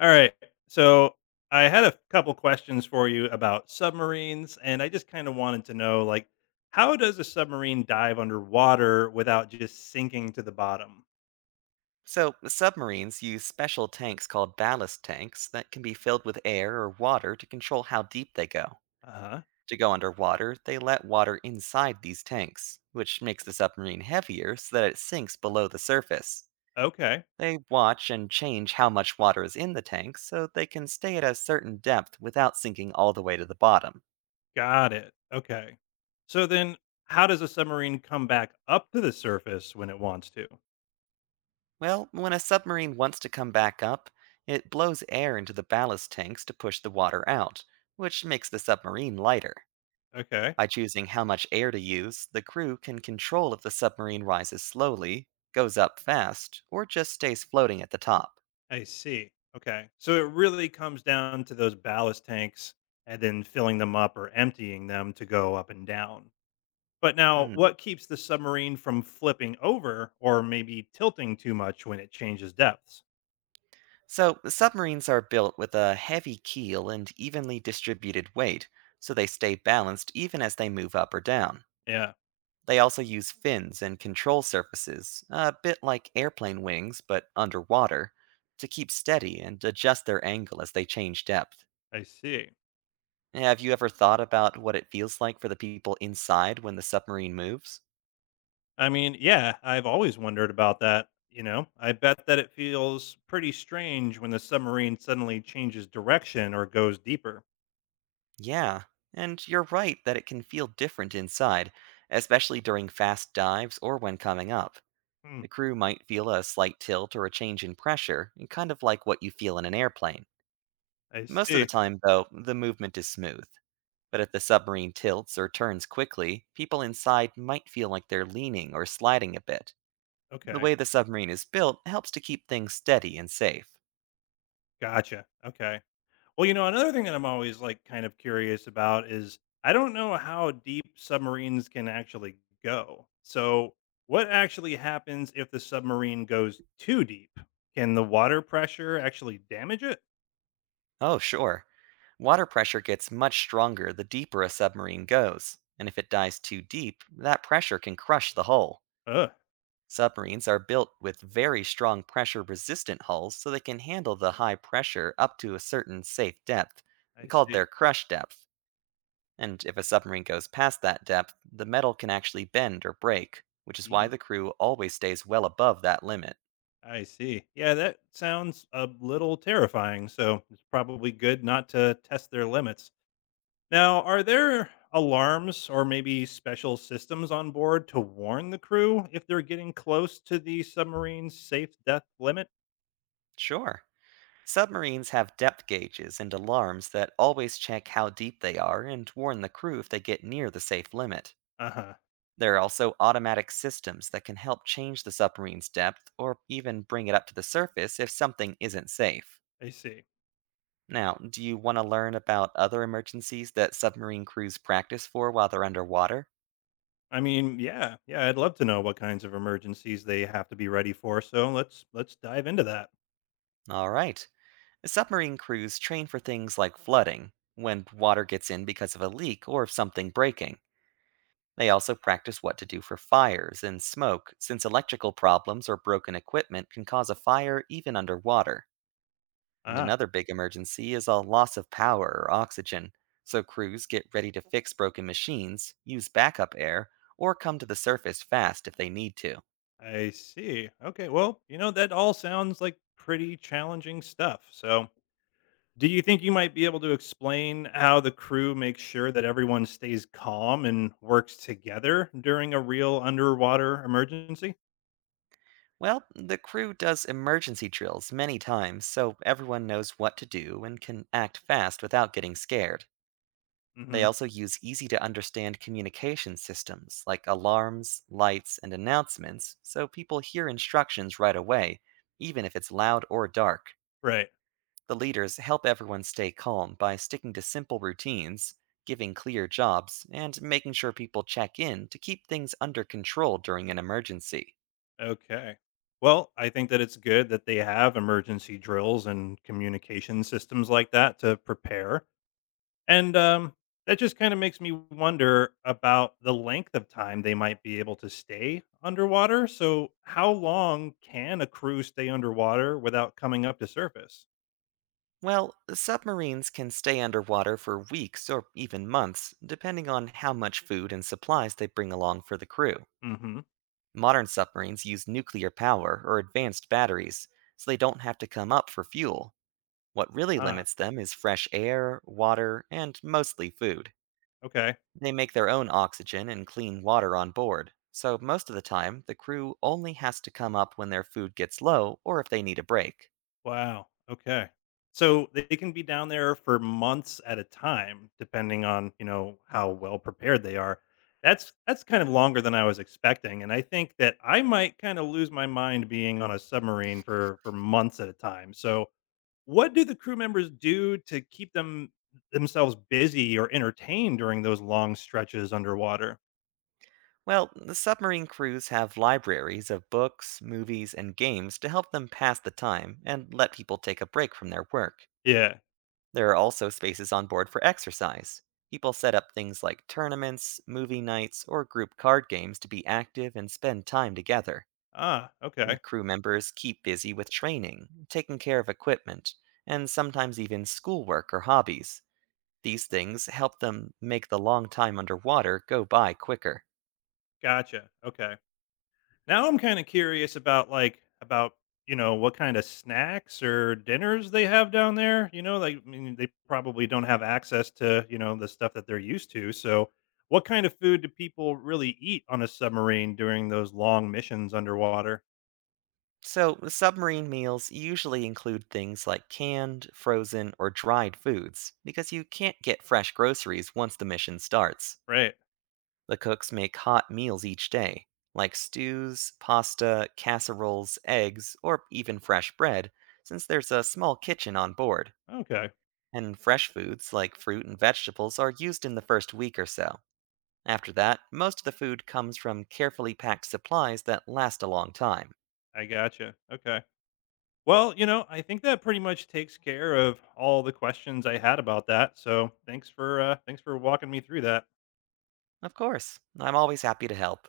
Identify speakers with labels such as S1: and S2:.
S1: All right. So I had a couple questions for you about submarines, and I just kind of wanted to know, like, how does a submarine dive underwater without just sinking to the bottom?
S2: So, submarines use special tanks called ballast tanks that can be filled with air or water to control how deep they go.
S1: Uh huh.
S2: To go underwater, they let water inside these tanks, which makes the submarine heavier so that it sinks below the surface.
S1: Okay.
S2: They watch and change how much water is in the tank so they can stay at a certain depth without sinking all the way to the bottom.
S1: Got it. Okay. So then, how does a submarine come back up to the surface when it wants to?
S2: Well, when a submarine wants to come back up, it blows air into the ballast tanks to push the water out, which makes the submarine lighter.
S1: Okay.
S2: By choosing how much air to use, the crew can control if the submarine rises slowly, goes up fast, or just stays floating at the top.
S1: I see. Okay. So it really comes down to those ballast tanks and then filling them up or emptying them to go up and down. But now,
S2: Hmm.
S1: what keeps the submarine from flipping over or maybe tilting too much when it changes depths?
S2: So, submarines are built with a heavy keel and evenly distributed weight, so they stay balanced even as they move up or down.
S1: Yeah,
S2: They also use fins and control surfaces, a bit like airplane wings but underwater, to keep steady and adjust their angle as they change depth.
S1: I see.
S2: Have you ever thought about what it feels like for the people inside when the submarine moves?
S1: I mean, yeah, I've always wondered about that. You know, I bet that it feels pretty strange when the submarine suddenly changes direction or goes deeper.
S2: Yeah, and you're right that it can feel different inside, especially during fast dives or when coming up.
S1: Hmm,
S2: The crew might feel a slight tilt or a change in pressure, kind of like what you feel in an airplane.
S1: I
S2: Most of the
S1: see.
S2: time, though, the movement is smooth. But if the submarine tilts or turns quickly, people inside might feel like they're leaning or sliding a bit. The
S1: Okay.
S2: way the submarine is built helps to keep things steady and safe.
S1: Gotcha. Okay. Well, you know, another thing that I'm always like kind of curious about is I don't know how deep submarines can actually go. So, what actually happens if the submarine goes too deep? Can the water pressure actually damage it?
S2: Oh, sure. Water pressure gets much stronger the deeper a submarine goes, and if it dives too deep, that pressure can crush the hull.
S1: Ugh,
S2: Submarines are built with very strong pressure resistant hulls so they can handle the high pressure up to a certain safe depth,
S1: I
S2: called their
S1: see.
S2: crush depth. And if a submarine goes past that depth, the metal can actually bend or break, which is why
S1: Ee,
S2: the crew always stays well above that limit.
S1: I see. Yeah, that sounds a little terrifying. So, it's probably good not to test their limits. Now, are there alarms or maybe special systems on board to warn the crew if they're getting close to the submarine's safe death limit?
S2: Sure. Submarines have depth gauges and alarms that always check how deep they are and warn the crew if they get near the safe limit.
S1: Uh huh.
S2: There are also automatic systems that can help change the submarine's depth or even bring it up to the surface if something isn't safe.
S1: I see.
S2: Now, do you want to learn about other emergencies that submarine crews practice for while they're underwater?
S1: I mean, yeah, yeah, I'd love to know what kinds of emergencies they have to be ready for. So let's dive into that.
S2: Alright. Submarine crews train for things like flooding, when water gets in because of a leak or something breaking. They also practice what to do for fires and smoke, since electrical problems or broken equipment can cause a fire even underwater. And
S1: Ah,
S2: another big emergency is a loss of power or oxygen, so crews get ready to fix broken machines, use backup air, or come to the surface fast if they need to.
S1: I see. Okay. Well, you know, that all sounds like pretty challenging stuff. So do you think you might be able to explain how the crew makes sure that everyone stays calm and works together during a real underwater emergency?
S2: Well, the crew does emergency drills many times so everyone knows what to do and can act fast without getting scared. They
S1: Hmm.
S2: also use easy to understand communication systems like alarms, lights, and announcements so people hear instructions right away, even if it's loud or dark.
S1: Right.
S2: The leaders help everyone stay calm by sticking to simple routines, giving clear jobs, and making sure people check in to keep things under control during an emergency.
S1: Okay. Well, I think that it's good that they have emergency drills and communication systems like that to prepare. And That just kind of makes me wonder about the length of time they might be able to stay underwater. So, how long can a crew stay underwater without coming up to surface?
S2: Well, submarines can stay underwater for weeks or even months, depending on how much food and supplies they bring along for the crew.
S1: Hmm.
S2: Modern submarines use nuclear power or advanced batteries, so they don't have to come up for fuel. What really
S1: Ah,
S2: limits them is fresh air, water, and mostly food.
S1: okay.
S2: They make their own oxygen and clean water on board, so most of the time, the crew only has to come up when their food gets low or if they need a break.
S1: Wow. Okay. So they can be down there for months at a time, depending on you know how well prepared they are. That's kind of longer than I was expecting, and I think that I might kind of lose my mind being on a submarine for months at a time. So, what do the crew members do to keep themselves busy or entertained during those long stretches underwater?
S2: Well, the submarine crews have libraries of books, movies, and games to help them pass the time and let people take a break from their work.
S1: Yeah.
S2: There are also spaces on board for exercise. People set up things like tournaments, movie nights, or group card games to be active and spend time together.
S1: Ah. Okay.
S2: And crew members keep busy with training, taking care of equipment, and sometimes even schoolwork or hobbies. These things help them make the long time underwater go by quicker.
S1: Gotcha. Okay. Now I'm kind of curious about about you know what kind of snacks or dinners they have down there. You know, like, I mean, they probably don't have access to you know the stuff that they're used to. So, what kind of food do people really eat on a submarine during those long missions underwater?
S2: So, submarine meals usually include things like canned, frozen, or dried foods, because you can't get fresh groceries once the mission starts.
S1: Right.
S2: The cooks make hot meals each day, like stews, pasta, casseroles, eggs, or even fresh bread, since there's a small kitchen on board.
S1: Okay.
S2: And fresh foods like fruit and vegetables are used in the first week or so. After that, most of the food comes from carefully packed supplies that last a long time.
S1: I gotcha. Okay. Well, you know, I think that pretty much takes care of all the questions I had about that. So, thanks for walking me through that.
S2: Of course, I'm always happy to help.